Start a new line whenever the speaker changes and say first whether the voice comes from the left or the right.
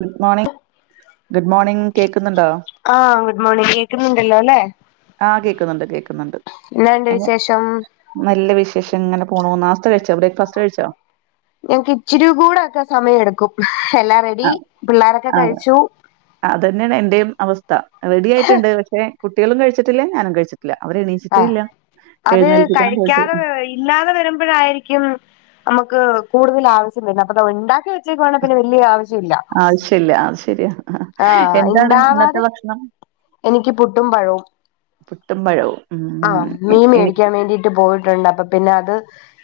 right: Good morning good morning കേക്ക്ന്ന്ണ്ടൊ.
left: ആഹ് good morning. കേക്ക്ന്ന്ണ്ടല്ലൊലെ.
right: ആഹ് കേക്ക്ന്ന്ണ്ട്. കേക്ക്ന്ന്ണ്ട്
left: എന്നാണ്ട്
right: എനെ
left: വിശേഷം
right: നല്ല വിശേഷം. ഇങ്ങനെ പോണൂ. നാർത്തെ കഴിച്ചൊ. ബ്രേക്ക്ഫാസ്റ്റ് കഴിച്ചൊ.
left: ഞങ്ങക്ക് ഇച്ചിരി കൂടെ ഒക്കെ സമയം എടുക്കും. എല്ലാം റെഡി പിള്ളാരൊക്കെ കഴിച്ചു.
right: അതെന്നെണ് എന്റെയും അവസ്ഥ റെഡി ആയിട്ടുണ്ട് പക്ഷെ കുട്ടികളും കഴിച്ചിട്ടില്ല ഞാനും കഴിച്ചി ട്ടില്ല അവര് എണീച്ചിട്ടെ
left: ആഹ്
right: ഇല്ല
left: അത്
right: എഴുന്നേൽപ്പിക്കണം പോയിട്ട്
left: കഴിക്കാതെ ഇല്ലാതെ വരുമ്പഴായിരിക്കും നമ്ക്ക് കൂടുതലാവ്ശ്യം വര്ണ് അപ്പതാ ഇണ്ടാക്കി [unintelligible] വെച്ചക്കു വാണേൽ പിന്നെ വലിയ ആവശ്യം ഇല്ല
right: ആവശ്യമില്ല അത് ശരിയാ
left: ആഹ്
right: എന്താണ് ഇന്നത്തെ
left: ഇണ്ടാവാതെ
right: ഭക്ഷണം
left: എനിക്ക് പുട്ടും പഴവും
right: പുട്ടും പഴവും ഉം.
left: ആഹ്
right: എ-
left: മീൻ
right: എനിക്ക്
left: മേടിക്കാൻ വേണ്ടിട്ട് പോയിട്ടുണ്ട് അപ്പൊ പിന്നെ അത്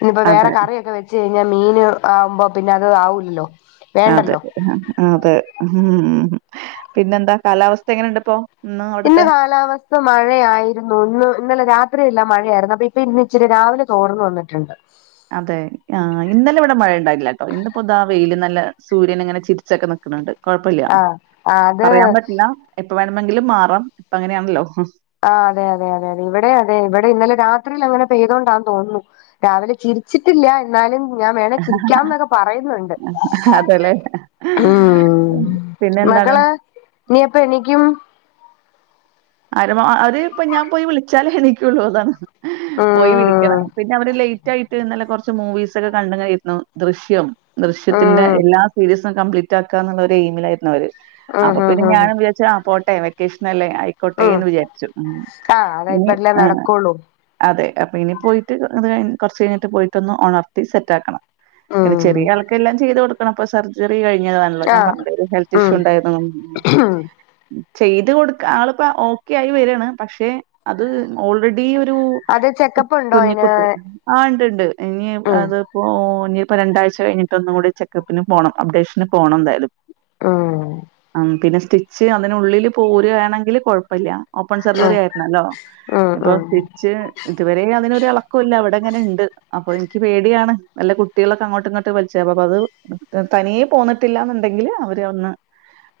left: ഇന്നിപ്പോ വേറെ
right: അതെ
left: കറിയൊക്കെ വെ വെച്ച് കഴിഞ്ഞാൽ മീൻ ആവുമ്പോ പിന്നെ അത് ആവൂല്ലോ
right: അതെ അതെ ഉ പിന്നെന്താ കാലാവസ്ഥ എങ്ങനെണ്ട്പ്പോ
left: ഇന്ന് കാലാവസ്ഥ ഇന്ന് മഴയായിരുന്നു ഇന്ന് ഇന്നലെ രാത്രിയല്ല മഴയായിരുന്നു അപ്പൊ ഇപ്പൊ ഇന്ന ഇച്ചിരി രാവിലെ തോർന്ന വന്നിട്ടുണ്ട്
right: അതെ ആ ഇന്നലെ ഇവിടെ മഴയ ഉണ്ടായില്ല കേട്ടോ ഇന്നപ്പോ ഇതാ വെയിൽ നല്ല സൂര്യൻ ഇങ്ങനെ ചിരിച്ചൊക്കെ നിൽക്കുന്നുണ്ട് കുഴപ്പില്ല
left: ആഹ് ആഹ് അത്
right: പറയാൻ പറ്റില്ല ഇപ്പൊ വേണമെങ്കിലും മാറാം ഇപ്പ അങ്ങനെയാണല്ലോ
left: ആഹ് അതെയതെ അതെ അതെ ഇവിടെ അതെ ഇവിടെ ഇന്നലെ രാത്രിയിൽ അങ്ങനെ പെയ്തുകൊണ്ടാന്ന് തോന്നുന്നു രാവിലെ ചിരിച്ചിട്ടില്ല എന്നാലും ഞാൻ വേണെ ചിരിക്കാം എന്നൊക്കെ പറയുന്നുണ്ട്
right: അതെല്ലേ പിന്നെ എന്താണ്
left: ഇനി എപ്പം എണീക്കും
right: ആര അവര് ഇപ്പ ഞാൻ പോയി വിളിച്ചാലേ എനിക്കള്ളൂ അതാണ് പോയി
left: ഉം
right: വിളിക്കണം പിന്നെ അവര് ലറ്റ് തായിട്ട് ഇന്നലെ കുറച്ച് മൂവീസ് ഒക്കെ കണ്ട കിരുന്നു ദൃശ്യം ദൃശ്യത്തിന്റെ
left: ഉം
right: എല്ലാ സീരീ [unintelligible] തു കംപ്ലിറ്റആകുക എന്ന എയിമിലായിരുന്നു അവര് അപ്പൊ
left: ഉം ഉം
right: പിന്നെ
left: ഉം
right: ഞാൻവിചാരിച്ചു പോട്ടെ വെക്കേഷല്ലേ
left: ഉം
right: കൊട്ടേന്ന് വിചാരിച്ചു
left: ആഹ് അതാ
right: ഇനി
left: ഇപ്പഴല്ലേ
right: ആഹ്
left: നടക്കുള്ളൂ
right: അതെ അപ്പൊ ഇനി പോയിട്ട്അതുകഴിഞ്ഞ കുറച്ചു കഴിഞ്ഞിട്ട് പോയിട്ടൊന്ന് ഉണർത്തി സെറ്റ് ആക്കണം പിന്നെ
left: ഉം
right: ചെറിയ ആൾക്കെല്ലാം ചെയ്ത് കൊടുക്കണം അപ്പ സർജറി കഴിഞ്ഞ ഞാൻ
left: ആഹ്
right: പറഞ്ഞില്ലേ ഒരു ഹെൽത്തിഇഷ്യൂ
left: ഉം
right: ഉണ്ടായിരുന്നു ചെയ്തുകൊടുക്കുക ഓക്കെ ആയി വരാണ് പക്ഷെ അത് ഓൾറെഡി ഒരു
left: അത് ചെക്കപ്പ് ഉണ്ടോ
right: കുഞ്ഞ കുട്ടെ
left: അയിന്
right: ആഹ് ഉണ്ട് ഇനി
left: ഉം
right: അതിപ്പോ ഇനിപ്പോ രണ്ടാഴ്ച കഴിഞ്ഞിട്ട് ഒന്നും കൂടി ചെക്ക്പ്പ് പിന്നെ പോണം അപ്ഡേഷന് പോണം എന്തായാലും
left: ഉം
right: ആ പിന്നെ സ്റ്റിച്ച് അതിനള്ളില് പോരു വയാണെങ്കില് കുഴപ്പില്ല ഓപ്പൺ സർജറി
left: ഉം
right: ആയിരുന്നല്ലോ
left: ഉം
right: ഇപ്പൊ
left: ഉം
right: സ്റ്റിച്ച് ഇതുവരെ അതിനൊരു അളക്കം ഇല്ല അവിടെ അങ്ങനെ ഉണ്ട് അപ്പൊ എനിക്ക് പേടിയാണ് നല്ല കുട്ടികളൊക്കെ അങ്ങോട്ടും ഇങ്ങോട്ട് വലിച്ചത് അപ്പ അത് തനിയേ പോന്നിട്ടില്ലന്നുണ്ടെങ്കില് അവര് ഒന്ന്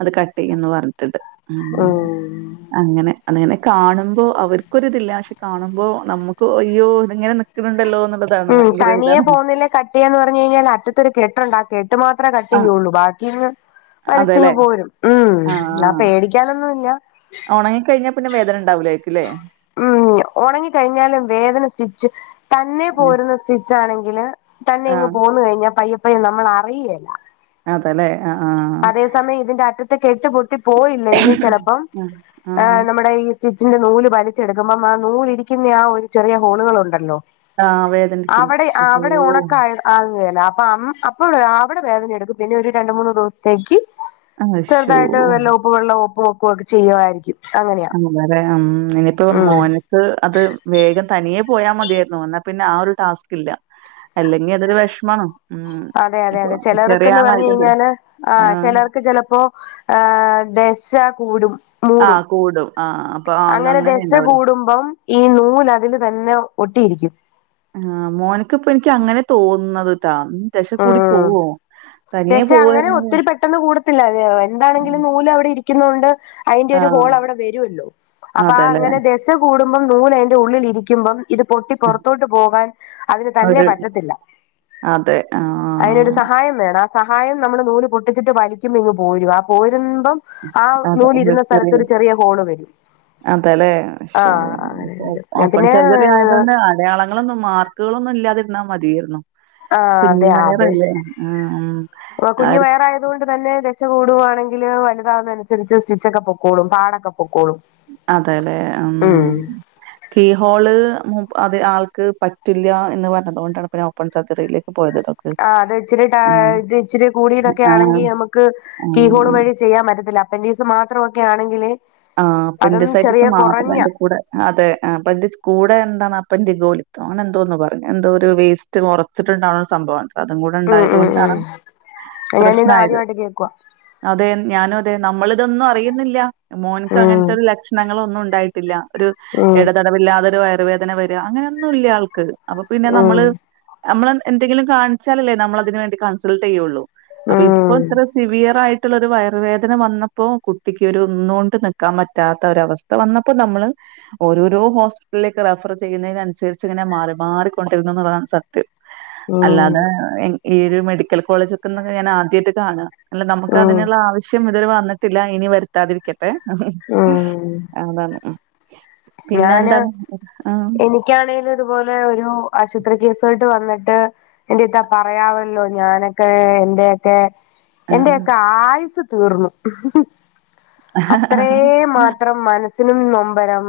right: അത് കട്ട് ചെയ്യന്ന് പറഞ്ഞിട്ടുണ്ട് ആഹ്
left: ഉം
right: അങ്ങനെ അതങ്ങനെ കാണുമ്പോ അവർക്കൊരി ഇതില്ല പക്ഷെ കാണുമ്പോ നമുക്ക് അയ്യോ ഇതിങ്ങനെ ക വന്നാലോ ണ്ടല്ലോന്നത്
left: ഉം തനിയെ പോകുന്നില്ലേ കട്ടിയാന്ന് പറഞ്ഞു കഴിഞ്ഞാൽ അറ്റത്തൊരു കെട്ടുണ്ടാക്കും കെട്ട് മാത്രമേ കട്ട്
right: ആ
left: ചെയ്യുള്ളൂ ബാക്കിങ്ങ് വലിച്ചിങ്ങ്
right: അതെല്ലേ
left: പോരും ഉം പേടി ടിക്കാൻ ഒന്നുമില്ല
right: ഉണങ്ങി കഴിഞ്ഞാ പിന്ന വേദന ഉണ്ടാവൂല
left: ഉം ഉണങ്ങിക്കഴിഞ്ഞാലും വേദന സ്റ്റിച്ച് തന്നെ പോരുന്ന സ്റ്റിച്ചാണെങ്കില് തന്നെ
right: ആ
left: ഇങ്ങ് പോന്ന കഴിഞ്ഞാൽ പയ്യപ്പയ്യെ നമ്മൾ അറിയുകല്ല
right: അതേല്ലേ
left: അതേസമയം ഇതിന്റെ അറ്റത്തെ കെട്ട് പൊട്ടി പോയില്ലെങ്കിൽ ചെലപ്പം ആഹ് നമ്മുടെ ഈ സ്റ്റിച്ചിന്റെ നൂല് വലിച്ചെടുക്കുമ്പം ആ നൂലിരിക്കുന്ന ആ ഒരു ചെറിയ ഹോളുകളൾ ഉണ്ടല്ലോ
right: ആഹ് വേദനിക്കും.
left: അവടെ ആ
right: അയ്യോ
left: അവടെ ഓണക്കായ അങ്ങന അപ്പ അം അപ്പ അവട വേദന എട്ക്കും പിന്നെ ഒരു രണ്ട് മൂന്ന് ദുസ് ത്തെക്ക്
right: അശ്ശോ
left: ചെർതായിട്ട് നല്ല ഉപ്പ് വെള്ള ഉപ്പ് വെക്കു ഒക്ക ചെയ്യുവായിരിക്കും അങ്ങനെ
right: ളരെ ഉം ഇനിയിപ്പോ മോന് അത് വേഗം തനിയേ പോയാ മതിയായിര്ന്നു എന്നാ പിന്നെ ആ ഒരു ടാസ്ക് ഇല്ല അല്ലെങ്കി അതൊരു വേഷ്മാണ്
left: അതെ അതെ അതെ ചെലർക്ക്ന്ന് പർഞ് കഴിഞ്ഞാല് ആ
right: ആഹ്
left: ചെലർക്ക് ചെലപ്പോ ആ ദശ കൂടും മൂടും
right: ആഹ് കൂടും ആഹ് അപ്പൊ ആ, അങ്ങ-
left: അങ്ങനെ ദശ
right: ഉണ്ടാവൂലേ
left: കൂടുമ്പം ഈ നൂല് അതില് തന്നെ ഒട്ടിയിരിക്കും
right: ആ മോന്ക്ക് ഇപ്പ ഇൻക്യ്‌ അങ്ങനെ തോന്ന്ന്നത്ട്ടാ ദശ കൂടി പോവോ തനിയെ
left: ദശ അങ്ങനെ
right: പോവായിരുന്നെങ്കി
left: ഒത്തിരി പെട്ടെന്ന് കൂടത്തില്ല ഇഞ് എന്താണെങ്കിലും നൂല് അവ്ടെ ഇരി ക്യ്‌ന്നോണ്ട് അയിന്റെ ഒരു
right: ആഹ്
left: ഹോൾ അവടെ വരോല്ലോ അപ്പം ആ
right: അതെല്ലേ
left: അങ്ങനെ ദഷ് ശ കൂടുമ്പം നൂല് അയിന്റെ ഉള്ളില് ഇരിക്ക്യ്‌മ്പം ഇത് പൊട്ടി പൊറത്തോട്ട് പോകാൻ അതിന് തന്നെ
right: ഒരു
left: പറ്റത്തില്ല
right: അതെ ആ
left: അയിനൊര് സഹായം വേണം ആ സഹായം നമ്മള് നൂല് പൊട്ടിച്ചിട്ട് വലിക്കുമ്പ ഇങ്ങ് പോരും ആ പോരുമ്പം ആ
right: അതെ
left: നൂല് ഇര്ന്ന സ്ഥലത്ത് ഒരു ചെറിയ ഹോള് വരും
right: അതലെ ശ്ശോ
left: ആഹ് അങ്ങനെ
right: ഓ
left: വരും
right: ഓപ്പൺ
left: പിന്നെ
right: സർജറി ആയതോണ്ട് അടയാളങ്ങളൊന്നും മാർക്ക്കളൊന്നും ഇല്ലാതിര്ന്നാ മതിയായിരുന്നു
left: ആഹ്
right: കുഞ്ഞി
left: അതെ അത്
right: വയറല്ലെ ആ ആ ആര്ക്
left: അതോണ്ട് തന്നെ ദശ കൂടുവാണെങ്കില് വല്താവ്നൻസര്ച്ച് സ്റ്റിച്ചൊക്ക പൊക്കോളും പാടക്ക പൊക്കോളും
right: അതെ ലെ ഉം കീ ഹോള് അത് ആൾക്ക് പറ്റില്ല എന്ന് പറഞ്ഞതോണ്ടാണ് ഇപ്പം ഞാൻ ഓ പ്പൺ സർജറിയിലേക്ക് പോയതടാ
left: ആ അത് ഇച്ചിരി ടാ ഇത് ഇച്ചിരി കൂടിയതക്കെ
right: ആഹ്.
left: ആണെങ്കി നമുക്ക് കീ ഹോള്
right: ആഹ്.
left: വഴി ചെയ്യാം പറ്റത്തില്ല അപ്പൻഡിക്സ് മാത്ര ഒക്കെ ആണെങ്കില്
right: ആ
left: അതും ചെറിയ
right: അപ്പൻ്റിസൈറ്റ്സം മാത്ര
left: കുറഞ്ഞ
right: അയ്ന്റെ കൂടെ അതെ അപ്പൻ്റിസ് കൂടെ എന്താണ് അപ്പൻ്റിഗോലിതൊ അങ്ങനെ എന്തോന്ന് പറഞ്ഞു എന്തോ ഓരു വേസ് സ്റ്റ് കൊറച്ചിണ്ടാവ്ണ ഒരു സംഭവാണ് അതും കൂടെ
left: ഉം
right: ഇണ്ടായത്
left: ഉം
right: കൊണ്ടാണ്
left: ഉം ഞാനിത്
right: പ്രശ്നായത്
left: ആദ്യമായിട്ട് കേക്കുവാ
right: അതെ ഞാനും അതെ നമ്മള് ഇതൊന്നും അറിയുന്നില്ല മോന്ക്ക്
left: ഉം
right: അങ്ങൻത്തെ ഒരു ലക്ഷണങ്ങളൊന്നും ഇണ്ടായി ട്ടില്ല ഒരു
left: ഉം
right: എടതടവില്ലാതൊരു വയറുവേദന വര അങ്ങനൊന്നുല്യ ആൾക്ക് അപ്പം പിന്നെ
left: ഉം
right: നമ്മള് നമ്മള് എ എന്തെങ്കിലും കാൺച്ചാലല്ലേ നമ്മള് അതിന് വേണ്ടി കൺസൾട്ട് ചെയ്യോള്ളൂ അപ്പ ഇപ്പം
left: ഉം
right: ഇത്ര സിവിയറായിട്ടുള്ള ഒരു വയറുവേദന വന്നപ്പോ കുട്ടിക്കൊരു ഒന്നോണ്ട് നിക്കാം പറ്റാത്ത ഒരവസ്ഥ വന്നപ്പം നമ്മള് ഓരോരോ ഹോസ്പിറ്റൽലേക്ക് റഫർ ചെയ്യുന്നെനൻസര്ച്ച് ഇങ്ങനെ മാറി മാറിക്കൊണ്ടിര്ന്നുന്നുള്ളതാണ് സത്യം
left: ഉം
right: അല്ലാതെ ഈ ഒരു മെഡിക്കൽ കോളേജ്ക്ക്ന്നൊക്കെ ഞാന് ആദ്യായിട്ട് കാണ അല്ല നമുക്ക്
left: ഉം
right: അതിന്ള്ള ആവശ്യം ഇതുവരെ വന്നിട്ടില്ല ഇനി വര്ത്താതിരി ട്ടെ
left: ഉം
right: അതാണ് ഉം പിന്നെ എന്താണ് ആ
left: ക്ക്യാണെല് ഇതുപോലെ ഒരു ആശുത്രി കേസുവായിട്ട് വന്നിട്ട് എന്റെ ഇത്താ പറയാവല്ലൊ ഞാനെക്കെ എന്റെയേക്കെ
right: ആഹ്
left: എന്റെയേക്ക ആയുസ് തീർന്നു അത്രേ മാ ത്രം മനസ്സിനും നൊമ്പരം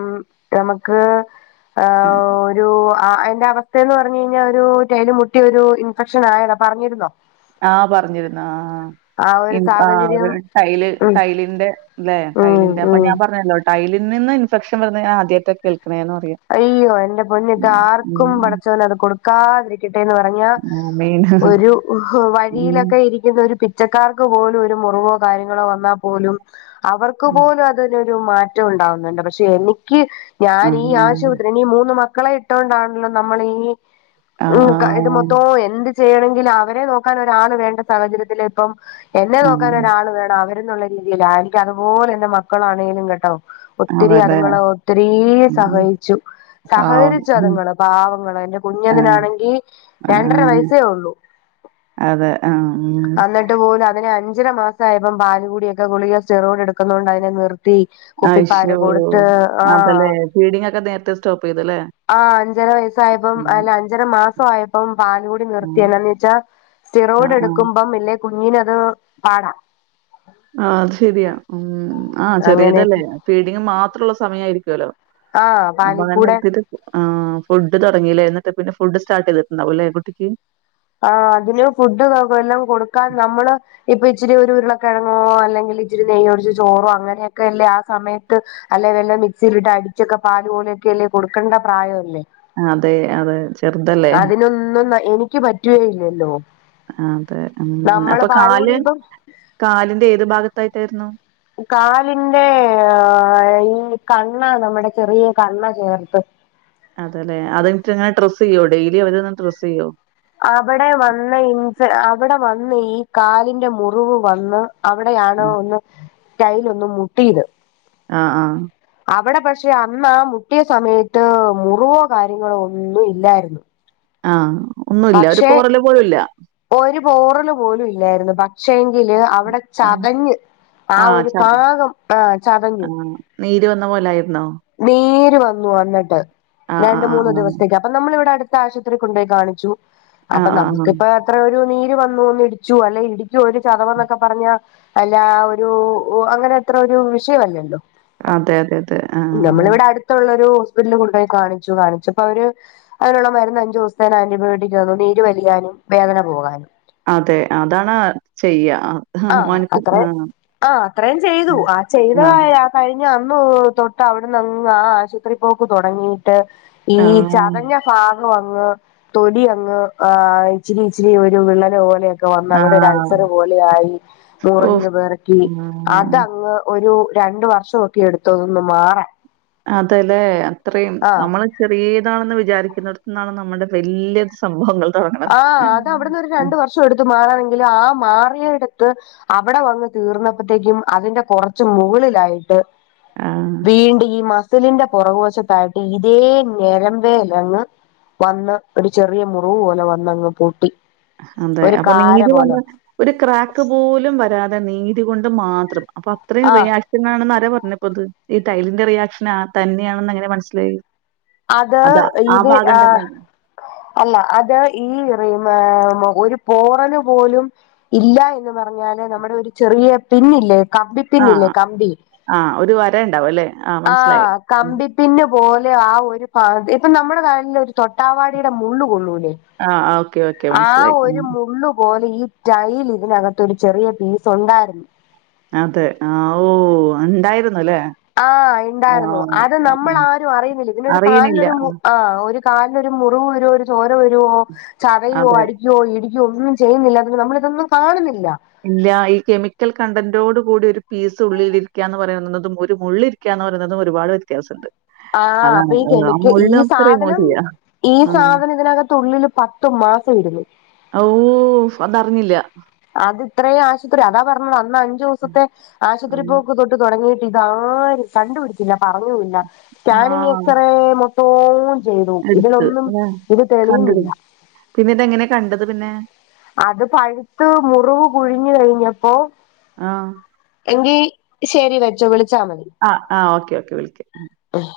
left: നമുക്ക് ആ ഒരു അ അയ്ൻ്റെ അവസ് സ്ഥെന്ന് പറഞ്ഞു കയ്ഞ്ഞാ ഒരുടൈയില് മുട്ടിയ ഒരു ഇൻഫെക്ഷനായതാ പറഞ്ഞിരുന്നോ
right: ആഹ പറഞ്ഞിരുന്നു ആഹ ആഹ
left: ആ ഒരു
right: ഇൻ ആഹ ഒര്
left: സാഹചര്യം
right: ടൈല്
left: ഉം
right: ടൈലിന്റെ ലേ
left: ഉം
right: ടൈലിന്റെ അപ്പം
left: ഉം
right: ഞാൻ പറഞ്ഞല്ലോ ടൈലിൽ നിന്ന് ഇൻഫെക്ഷൻ വരുന്നത് ഞാൻ ആദ്യായിട്ടാ കേൾക്ക്ണേന്ന് പറയാ
left: അയ്യോ എൻ്റെ പൊന്നിത്ത
right: ഉം
left: ആർക്കും
right: ഉം
left: പടച്ചോൻ അത് കൊടുക്കാതിരിക്കെട്ടേന്ന് പറഞ്ഞാ
right: ആമീൻ
left: ഹൊ വഴിയിലൊക്കെ ഇരിയ്ക്കുന്ന ഒരു പിച്ചക്കാർക്ക് പോലും ഒരു മുറിവോ കാര്യങ്ങളോ വന്നാ പോലും അവർക്ക്
right: ഉം
left: പോലും അതിനൊരു മാറ്റം ഉണ്ടാവുന്നുണ്ട് പക്ഷെ എനിയ്ക്ക് ഞാനീ ആശു
right: ആമേൻ.
left: നീ മൂന്ന് മക്കളെ ഇട്ടോണ്ടാണല്ലോ നമ്മളീ
right: ആ
left: ക്ക ഇത് മൊത്തോം എന്ത് ചെയ്യണെങ്കിലും അവരെ നോക്കാൻ ഒരാള് വേണ്ട സാഹചര്യത്തില് ഇപ്പം എന്നെ
right: ആ
left: നോക്കാൻ ഒരാള് വേണം അവരെന്നുള്ള രീതിയിലാ എനിയ്ക്ക് അതുപോലെ എന്റെ മക്കളാണേലും കേട്ടോ ഒത്തിരി
right: അവരുടെ
left: അതുങ്ങള് ഒത്തിരി
right: ഉം
left: സഹായി [unintelligible]
right: പാവം
left: സഹകരിച്ച്
right: ഉം
left: അതുങ്ങൾ പാവങ്ങൾ എൻ്റെ
right: ആ
left: കുഞ്ഞവനാണെങ്കിൽ
right: ആ
left: രണ്ടര വയസ്സേ ഉള്ളൂ
right: അതെ ആഹ് ഉം
left: എന്നിട്ട് പോലും അതിനെ അഞ്ചരമാസം ആയപോ പാലുകൂടിയൊക്കെ ഗുളിക സിറോയിഡ് എടുക്കുന്നോണ്ട് അതിനെ നിർ [unintelligible] കുപ്പി പാൽക്കൊടുത്ത് ആഹ്
right: ഫീഡിംഗ് ഒക്കെ നേരത്തെ സ്റ്റോപ്പ് ചെയ്തല്ലേ
left: ആഹ് അഞ്ചര വയസ്സായപ്പം
right: ഉം
left: അല്ല അഞ്ചര മാസം ആയപ്പം
right: ഉം
left: നിർത്തിയന്ന് വെച്ചാ
right: ആ
left: സിറോയിഡ്
right: ആ
left: എടുക്കുമ്പം ഇല്ലെ കുഞ്ഞിനത് പാടാ
right: ആഹ് അത് ശരിയാ ഉം ആഹ് ചെറിയതല്ലേ
left: അങ്ങനെയൊക്കെ
right: ഫീഡിംഗ് മാത്രമുള്ള സമയയിരിക്കുവല്ലോ
left: ആഹ്
right: അപ്പൊ അങ്ങനെ
left: പാലിക്കൂടെ
right: നിർത്തി ആഹ് ഫുഡ് തുടങ്ങില്ലേ എന്നിട്ട് പിന്നെ ഫുഡ് സ്റ്റാർട്ട് ചെയ്തിട്ടുണ്ടാവില്ലേ കുട്ടിക്ക്
left: ആഹ് അതിന് ഫുഡ് എല്ലാം കൊടുക്കാൻ നമ്മള് ഇപ്പൊ ഇച്ചിരി ഒരു ഉരുളക്കിഴങ്ങോ അല്ലെങ്കിൽ ഇച്ചിരി നെയ് ഒഴിച്ച് ചോറോ അങ്ങനെയൊക്കെ അല്ലേ ആ സമയത്ത് അല്ലെ വല്ല മിക്സിയിലിട്ട് അടിച്ചൊക്കെ പാല് പോലെയൊക്കെ അല്ലേ കൊടുക്കണ്ട പ്രായം അല്ലേ
right: അതെ അതൊക്കെ
left: അതിനൊന്നും എനിക്ക് പറ്റുകേ ഇല്ലല്ലോ
right: ആഹ് അതെ ഉം അപ്പൊ കാല്
left: ഇപ്പം
right: കാലിന്റെ ഏത് ഭാഗത്തായിട്ടായിരുന്നു
left: കാലിന്റെ ഈ കണ്ണ നമ്മുടെ ചെറിയ കണ്ണ ചേർത്ത്
right: അതെല്ലെ അത് എന്നിട്ട് ഇങ്ങനെ ഡ്രസ് ചെയ്യോ ഡെയിലി അവർവന്ന് ഡ്രസ് ചെയ്യോ
left: അവിടെ വന്ന് ഇൻ അവിടെ വന്ന് ഈ കാലിന്റെ മുറിവ് വന്ന് അവിടെയാണ്
right: ഉം
left: ഒന്ന് ടൈലോന്നു മുട്ടിയത്
right: ആഹ് ആഹ്
left: അവിടെ പക്ഷെ അന്ന് മുട്ടിയ സമയത്ത് മുറിവോ കാര്യങ്ങളോ ഒന്നും ഇല്ലായിരുന്നു
right: ആഹ് ഒന്നുമില്ല ഒരു
left: പക്ഷെ
right: പോറൽ പോലുമില്ല
left: ഒരു പോറൽ പോലും ഇല്ലായിരുന്നു പക്ഷെങ്കില് അവിടെ
right: ആഹ്
left: ചതഞ്ഞ് ആ
right: ആഹ്
left: ഒരു
right: ച
left: ഭാഗം ആഹ് ചതഞ്ഞു
right: ആഹ് നീര് വന്ന പോലായിരുന്നോ
left: നീര് വന്നു വന്നിട്ട്
right: ആഹ്
left: രണ്ട്
right: ആഹ്
left: മൂന്ന്
right: ആഹ്
left: ദിവസേക്ക് അപ്പൊ നമ്മൾ ഇവിടെ അടുത്ത ആശുപത്രിക്ക് കൊണ്ട് പോയി കാണിച്ചു
right: ആഹ്
left: അപ്പൊ
right: ആഹ് ആഹ് ആഹ്
left: നമുക്കിപ്പ അത്ര ഒരു നീര് വന്നു ഒന്ന് ഇടിച്ചു അല്ലെ ഇടിക്കുവ ഒരു ചതവ് എന്നൊക്കെ പറഞ്ഞാൽ അല്ല ഒരു അങ്ങനെ അത്ര ഒരു വിഷയമല്ലല്ലോ
right: അതെ അതെ അതെ
left: നമ്മൾ
right: ആഹ്
left: ഇവിടെ അടുത്തുള്ളൊരു ഹോസ്പിറ്റലിൽ കൊണ്ടു പോയി കാണിച്ചു കാണിച്ചപ്പൊ അവർ അതിനുള്ള മരുന്ന് അഞ്ച് ദിവസത്തേക്ക് ആന്റിബയോട്ടിക് തന്നു നീര് വലിയാനും വേദന പോകാനും
right: അതെ അതാണ് ആഹ് ചെയ്യ ആഹ്
left: ആഹ്
right: മോൻക്ക്
left: അത്ര ആഹ് അത്രയും ചെയ്തു ആഹ്
right: ആഹ്
left: ചെയ്തതായ കഴിഞ്ഞ അന്ന് തൊട്ട് അവിടുന്നങ്ങ് ആഹ് ആശുപത്രി പോക്ക് തുടങ്ങി ട്ട് ഈ
right: ആ.
left: ചതഞ്ഞ ഭാഗ അങ്ങ് തൊലി അങ്ങ് ആഹ് ഇച്ചിരി ഇച്ചിരി ഒരു വിള്ളൽ പോലെ ക്കെ വന്ന്
right: ആ.
left: അവിടെ അൾസർ പോലെ ആയി
right: ഓഹ്!
left: മുറിഞ്ഞു പെറക്കി
right: ആഹ്.
left: അതങ്ങ് ങ്ങ് ഒരു രണ്ട് വർഷൊക്കെ എടുത്തു അതൊന്ന് മാറാൻ
right: അതല്ലെ അത്രയും
left: ആഹ്
right: നമ്മള് ചെറീതാണെന്ന് വിചാരിക്കുന്നട്ത്ത് നിന്നാണ് നമ്മുടെ വല്യ സംഭവങ്ങൾ തുടങ്ങണത്
left: ആഹ് അത് അവിടുന്ന് ഒരു രണ്ട് വർഷം എടുത്തു മാറാണെങ്കിലും ആഹ് മാറിയടുത്ത് അവിടെ വന്ന് തീർന്നപ്പത്തേക്കും അതിന്റെ കൊറച്ച് മുകളിലായിട്ട്
right: ആ.
left: വീണ്ടും ഈ മസ് സ്ലിന്റെ പൊറകുവശത്തായിട്ട് ഇതേ ഞരമ്പേലെന്നെ വന്ന് ഒരു ചെറിയ മുറിവ് പോലെ വന്നങ്ങ് പൊട്ടി
right: അതെ
left: ഒരു
right: അപ്പൊ
left: കാര
right: നീര്
left: പോലെ
right: വന്ന് ഒരു ക്രാക്ക് പോലും വരാതെ നീര് കൊണ്ട് മാത്രം അപ്പൊ അത്രയും
left: ആഹ്
right: റിയാ [unintelligible] ആണെന്ന് ആരേ പറഞ്ഞപ്പൊത് ഈ ടൈലിന്റെ റിയാക്ഷൻ ആഹ് തന്നെയാണെന്ന് എങ്ങനെ മനസ്സിലായി
left: അത്
right: അതാ ആ
left: ഇത്
right: ഭാഗം
left: ആഹ്
right: തന്നെയാണ്.
left: അല്ല അത് ഈ റിമേ ഒരു പോറല് പോലും ഇല്ല എന്ന് പറഞ്ഞാല് നമ്മടെ ഒരു ചെറിയ പിന്നില്ലേ കമ്പി പിന്നില്ലേ കമ്പി
right: ആഹ് ഒരു വര ഇണ്ടാവും അല്ലെ
left: ആഹ് കമ്പി പിന്ന് പോലെ ആഹ് ഒരു പ ഇപ്പം നമ്മടെ കാലിൽ ഒരു തൊട്ടാവാടിയുടെ മുള്ള് കൊള്ളൂലേ
right: ആ. ആ. ഓക്കെ, ഓക്കെ
left: ആഹ്
right: മനസ്സിലായി.
left: ഒരു
right: ഉം.
left: മുള്ളു പോലെ ഈ ടൈല് ഇതിനകത്ത് ഒരു ചെറിയ പീസ് ഒണ്ടായ്ര്ന്ന്
right: അതെ ആവോ ഒണ്ടായിരുന്നുല്ലേ
left: ആഹ് ഇണ്ടായിരുന്നു അത് നമ്മൾ ആരും അറിയുന്നില്ല ഇതിന് ഒരു
right: അറിയണില്ല.
left: കാൽനൊരു മു ആഹ് ഒരു കാലിലൊരു മുറിവ് വരുവോ ഒരു ചോര വരുവോ ചതയുവോ
right: അതെ.
left: അടി ക്കയോ ഇടിക്കയോ ഒന്നും ചെയ്യുന്നില്ല അതിന് നമ്മൾ ഇതൊന്നും കാണുന്നില്ല
right: ഇല്ല ഈ കെമിക്കൽ കണ്ടന്റോട് കൂടി ഒരു പീസ് ഉള്ളിലിരിക്കാന്ന് പറയുന്നതും ഒരു മുള്ള് ഇരി ക്കാന്ന് പറയുന്നതും ഒരുപാട് വെത്യാസുണ്ട്
left: ആഹ് അപ്പം ഈ കെമിക്ക് ഈ
right: റിമൂവ്
left: സാധനം
right: ചെയ്യാം.
left: ഈ
right: ആഹ്.
left: സാധനം ഇതിനകത്ത് ഉള്ളില് പത്തു മാസം ഇരുന്നു
right: ആവൂ ഫ് അതറിഞ്ഞില്ല
left: അത് ഇത്രയും ആശുത്രി അതാ പറഞ്ഞത് അന്ന് അഞ്ചൂസത്തെ ആശുത്രി
right: ഉം.
left: പോക്ക് തൊ ട്ട് തൊടങ്ങിയിട്ട് ഇതാരും കണ്ടുപിടിച്ചില്ല പറഞ്ഞൂം ഇല്ല സ്കാനിങ്
right: ആഹ്.
left: എക്സറേ മൊ ത്തോം ചെയ്തു
right: എടുത്ത്.
left: ഇതിലൊന്നും ഇത് തെളിയുന്നില്ല
right: പിന്നെ ഇതെങ്ങനെ കണ്ടത് പിന്നെ
left: അത് പഴുത്ത് മുറിവ് കുഴിഞ്ഞ് കഴിഞ്ഞപ്പോ
right: ആഹ്
left: എങ്കി ശെരി വെച്ചോ വിളിച്ചാ മതി
right: ആഹ് ആഹ് ഓക്കെ ഓക്കെ വിളിക്കാം
left: ആഹ്